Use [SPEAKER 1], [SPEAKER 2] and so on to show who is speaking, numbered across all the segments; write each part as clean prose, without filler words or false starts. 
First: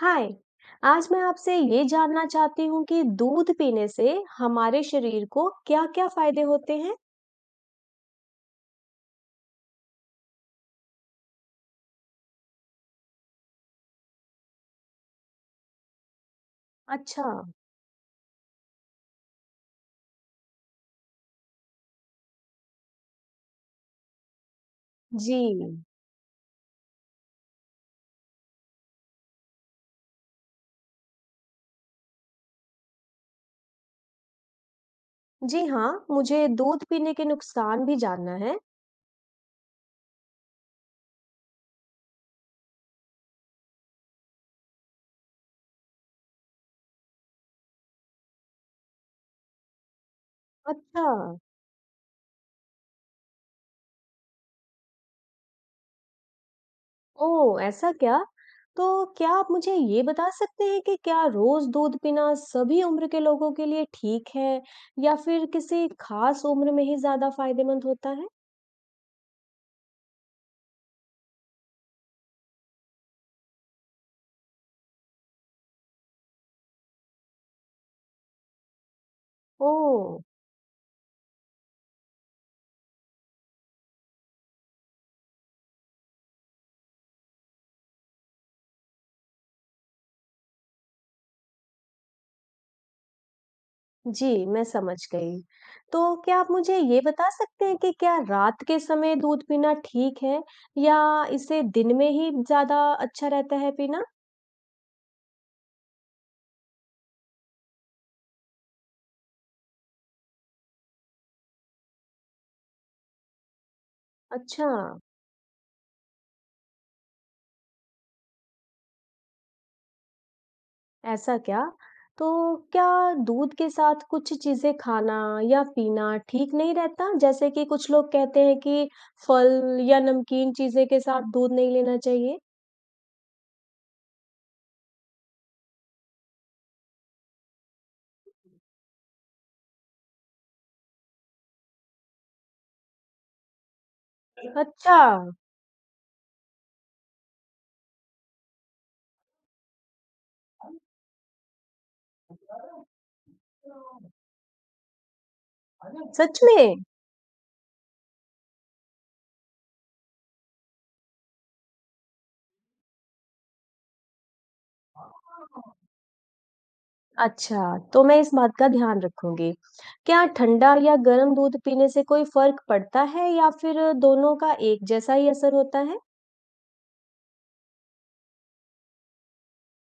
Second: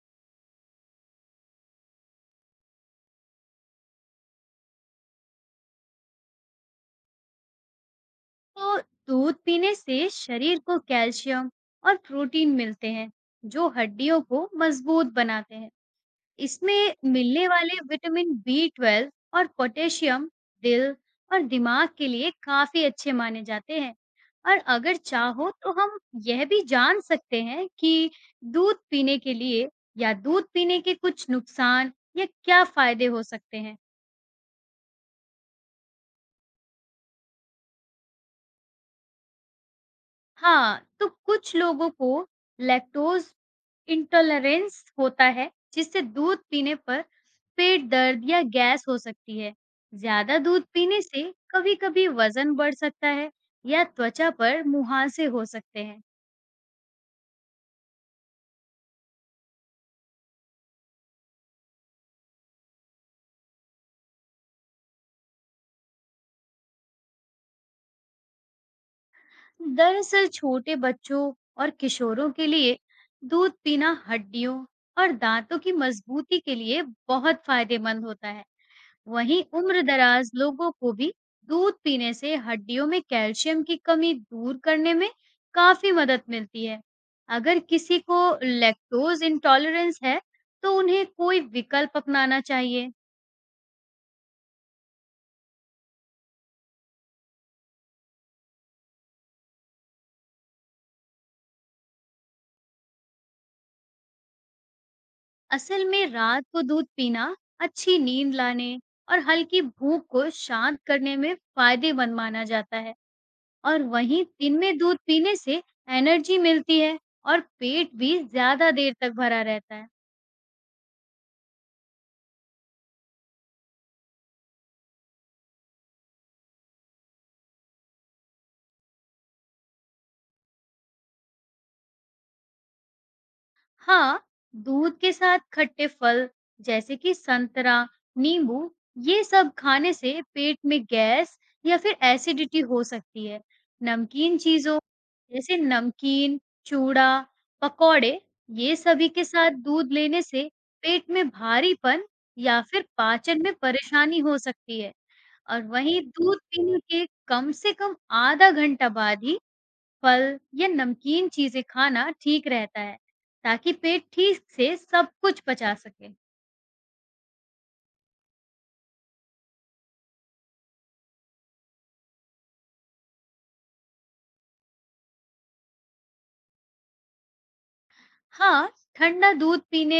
[SPEAKER 1] हाय। आज मैं आपसे ये जानना चाहती हूँ कि दूध पीने से हमारे शरीर को क्या-क्या फायदे होते हैं?
[SPEAKER 2] तो दूध पीने से शरीर को कैल्शियम और प्रोटीन मिलते हैं जो हड्डियों को मजबूत बनाते हैं। इसमें
[SPEAKER 1] अच्छा।
[SPEAKER 2] मिलने वाले विटामिन B12 और पोटेशियम दिल और दिमाग के लिए काफी अच्छे माने जाते हैं। और अगर
[SPEAKER 1] जी।
[SPEAKER 2] चाहो तो हम यह भी जान सकते हैं कि दूध पीने के लिए या दूध पीने के कुछ नुकसान या क्या फायदे हो सकते हैं।
[SPEAKER 1] जी हाँ, मुझे दूध पीने के नुकसान भी जानना है।
[SPEAKER 2] हाँ, तो कुछ लोगों को लैक्टोज़ इंटॉलरेंस होता है, जिससे दूध पीने पर पेट दर्द या गैस हो सकती है। ज़्यादा दूध पीने
[SPEAKER 1] अच्छा।
[SPEAKER 2] से कभी-कभी वज़न बढ़ सकता है या त्वचा पर मुहांसे हो सकते हैं।
[SPEAKER 1] ओह ऐसा क्या? तो क्या आप मुझे ये बता सकते हैं कि क्या रोज दूध पीना सभी उम्र के लोगों के लिए ठीक है या फिर किसी खास उम्र में ही ज्यादा फायदेमंद होता है?
[SPEAKER 2] दरअसल छोटे बच्चों और किशोरों के लिए दूध पीना हड्डियों और दांतों की मजबूती के लिए बहुत फायदेमंद होता है। वहीं
[SPEAKER 1] ओह।
[SPEAKER 2] उम्रदराज लोगों को भी दूध पीने से हड्डियों में कैल्शियम की कमी दूर करने में काफी मदद मिलती है। अगर किसी को लैक्टोज इंटॉलरेंस है, तो उन्हें कोई विकल्प अपनाना चाहिए।
[SPEAKER 1] जी, मैं समझ गई। तो क्या आप मुझे ये बता सकते हैं कि क्या रात के समय दूध पीना ठीक है या इसे दिन में ही ज़्यादा अच्छा रहता है पीना?
[SPEAKER 2] असल में रात को दूध पीना अच्छी नींद लाने और हल्की भूख को शांत करने में फायदेमंद माना जाता है। और वहीं दिन
[SPEAKER 1] अच्छा।
[SPEAKER 2] में दूध पीने से एनर्जी मिलती है और पेट भी ज्यादा देर तक भरा रहता है।
[SPEAKER 1] ऐसा क्या? तो क्या दूध के साथ कुछ चीज़ें खाना या पीना ठीक नहीं रहता? जैसे कि कुछ लोग कहते हैं कि फल या नमकीन चीज़ें के साथ दूध नहीं लेना चाहिए।
[SPEAKER 2] हाँ, दूध के साथ खट्टे फल जैसे कि संतरा, नींबू ये सब खाने से पेट में गैस या फिर एसिडिटी हो सकती है। नमकीन चीजों
[SPEAKER 1] अच्छा।
[SPEAKER 2] जैसे नमकीन, चूड़ा, पकौड़े ये सभी के साथ दूध लेने से पेट में भारीपन या फिर पाचन में परेशानी हो सकती है। और वहीं दूध
[SPEAKER 1] सच में?
[SPEAKER 2] पीने के कम से कम आधा घंटा बाद ही फल या नमकीन चीजें खाना ठीक रहता है ताकि पेट ठीक से सब कुछ पचा सके।
[SPEAKER 1] अच्छा, तो मैं इस बात का ध्यान रखूँगी। क्या ठंडा या गर्म दूध पीने से कोई फ़र्क पड़ता है या फिर दोनों का एक जैसा ही असर होता है?
[SPEAKER 2] हाँ, ठंडा दूध पीने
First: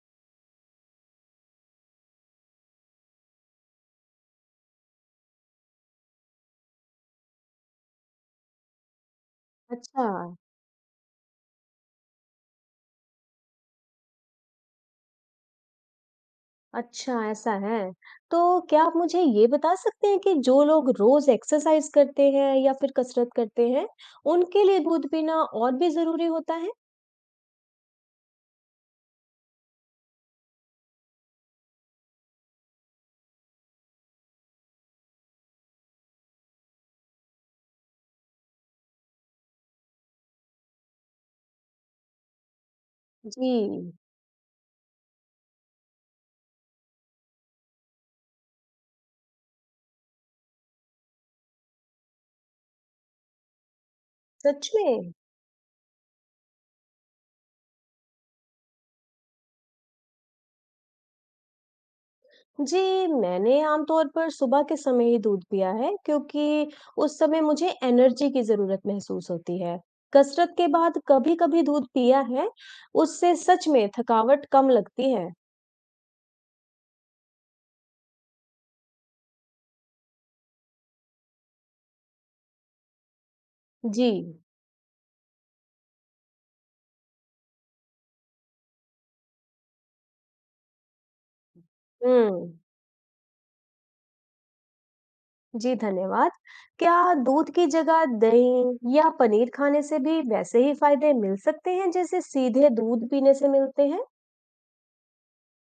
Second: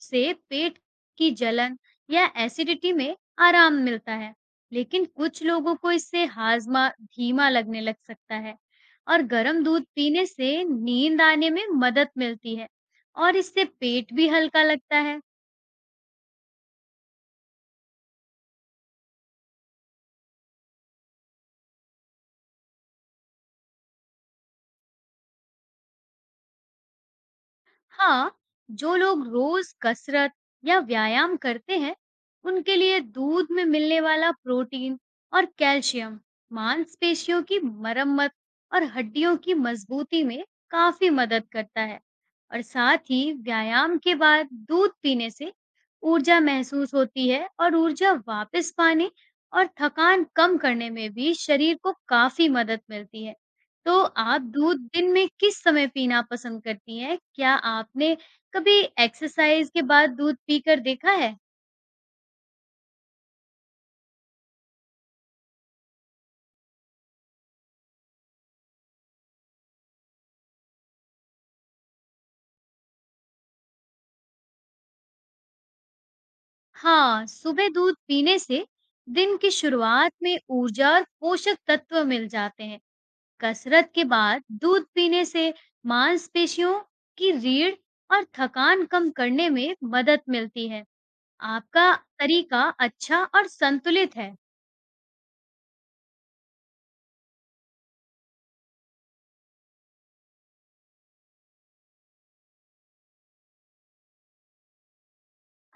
[SPEAKER 2] से पेट की जलन या एसिडिटी में आराम मिलता है, लेकिन कुछ लोगों को इससे हाजमा धीमा लगने लग सकता है। और गर्म दूध
[SPEAKER 1] अच्छा।
[SPEAKER 2] पीने से नींद आने में मदद मिलती है और इससे पेट भी हल्का लगता है।
[SPEAKER 1] अच्छा ऐसा है। तो क्या आप मुझे ये बता सकते हैं कि जो लोग रोज़ एक्सरसाइज़ करते हैं या फिर कसरत करते हैं, उनके लिए दूध पीना और भी ज़रूरी होता है?
[SPEAKER 2] हाँ, जो लोग रोज कसरत या व्यायाम करते हैं, उनके लिए दूध में मिलने वाला प्रोटीन और कैल्शियम मांसपेशियों की मरम्मत और हड्डियों की मजबूती में काफी मदद करता है। और साथ ही
[SPEAKER 1] जी।
[SPEAKER 2] व्यायाम के बाद दूध पीने से ऊर्जा महसूस होती है और ऊर्जा वापस पाने और थकान कम करने में भी शरीर को काफी मदद मिलती है। तो आप
[SPEAKER 1] सच
[SPEAKER 2] दूध दिन
[SPEAKER 1] में?
[SPEAKER 2] में किस समय पीना पसंद करती हैं? क्या आपने कभी एक्सरसाइज़ के बाद दूध पीकर देखा है?
[SPEAKER 1] जी, मैंने आमतौर पर सुबह के समय ही दूध पिया है क्योंकि उस समय मुझे एनर्जी की ज़रूरत महसूस होती है। कसरत के बाद कभी-कभी दूध पिया है, उससे सच में थकावट कम लगती है।
[SPEAKER 2] हाँ, सुबह दूध पीने से दिन की शुरुआत में ऊर्जा और पोषक तत्व मिल जाते हैं। कसरत के
[SPEAKER 1] जी।
[SPEAKER 2] बाद दूध पीने से मांसपेशियों की रीढ़ और थकान कम करने में मदद मिलती है। आपका
[SPEAKER 1] हुँ।
[SPEAKER 2] तरीका अच्छा और संतुलित है।
[SPEAKER 1] जी, धन्यवाद। क्या दूध की जगह दही या पनीर खाने से भी वैसे ही फ़ायदे मिल सकते हैं जैसे सीधे दूध पीने से मिलते हैं?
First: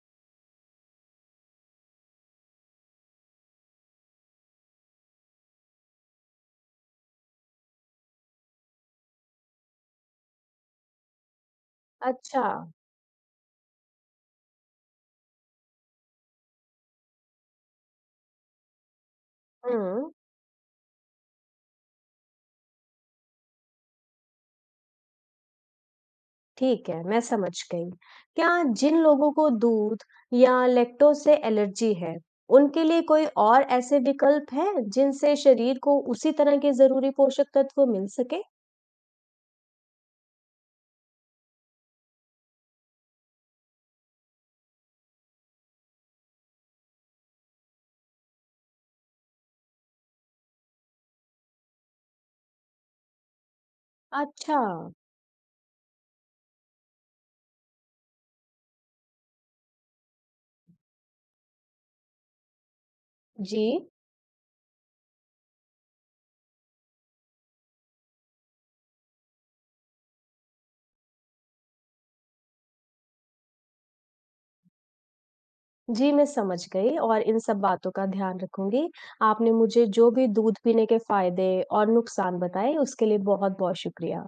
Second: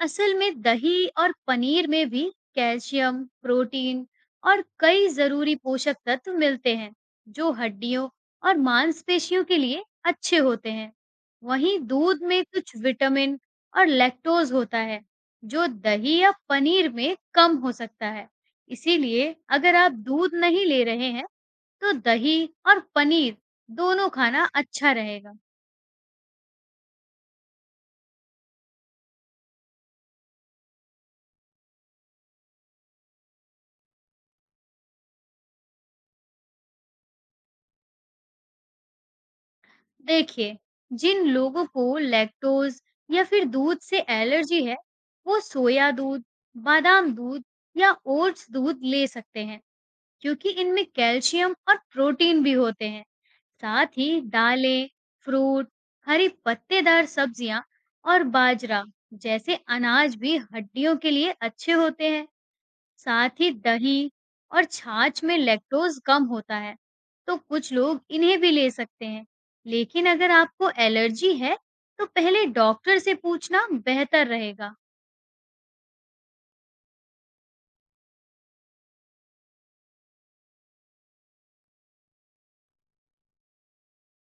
[SPEAKER 2] असल में दही और पनीर में भी कैल्शियम, प्रोटीन और कई जरूरी पोषक तत्व मिलते हैं, जो हड्डियों और मांसपेशियों के लिए अच्छे होते हैं। वहीं दूध में
[SPEAKER 1] अच्छा।
[SPEAKER 2] कुछ विटामिन और लैक्टोज होता है, जो दही या पनीर में कम हो सकता है। इसीलिए अगर आप
[SPEAKER 1] हुँ।
[SPEAKER 2] दूध नहीं ले रहे हैं, तो दही और पनीर दोनों खाना अच्छा रहेगा।
[SPEAKER 1] ठीक है, मैं समझ गई। क्या जिन लोगों को दूध या लैक्टोज़ से एलर्जी है, उनके लिए कोई और ऐसे विकल्प हैं जिनसे शरीर को उसी तरह के ज़रूरी पोषक तत्व मिल सके?
[SPEAKER 2] देखिए, जिन लोगों को लैक्टोज या फिर दूध से एलर्जी है, वो सोया दूध, बादाम दूध या ओट्स दूध ले सकते हैं, क्योंकि इनमें कैल्शियम और प्रोटीन भी होते हैं। साथ ही
[SPEAKER 1] अच्छा।
[SPEAKER 2] दालें, फ्रूट, हरी पत्तेदार सब्जियां और बाजरा जैसे अनाज भी हड्डियों के लिए अच्छे होते हैं। साथ ही
[SPEAKER 1] जी।
[SPEAKER 2] दही और छाछ में लैक्टोज कम होता है, तो कुछ लोग इन्हें भी ले सकते हैं। लेकिन अगर आपको एलर्जी है, तो पहले डॉक्टर से पूछना बेहतर रहेगा।
[SPEAKER 1] जी, मैं समझ गई और इन सब बातों का ध्यान रखूँगी। आपने मुझे जो भी दूध पीने के फ़ायदे और नुकसान बताए, उसके लिए बहुत-बहुत शुक्रिया।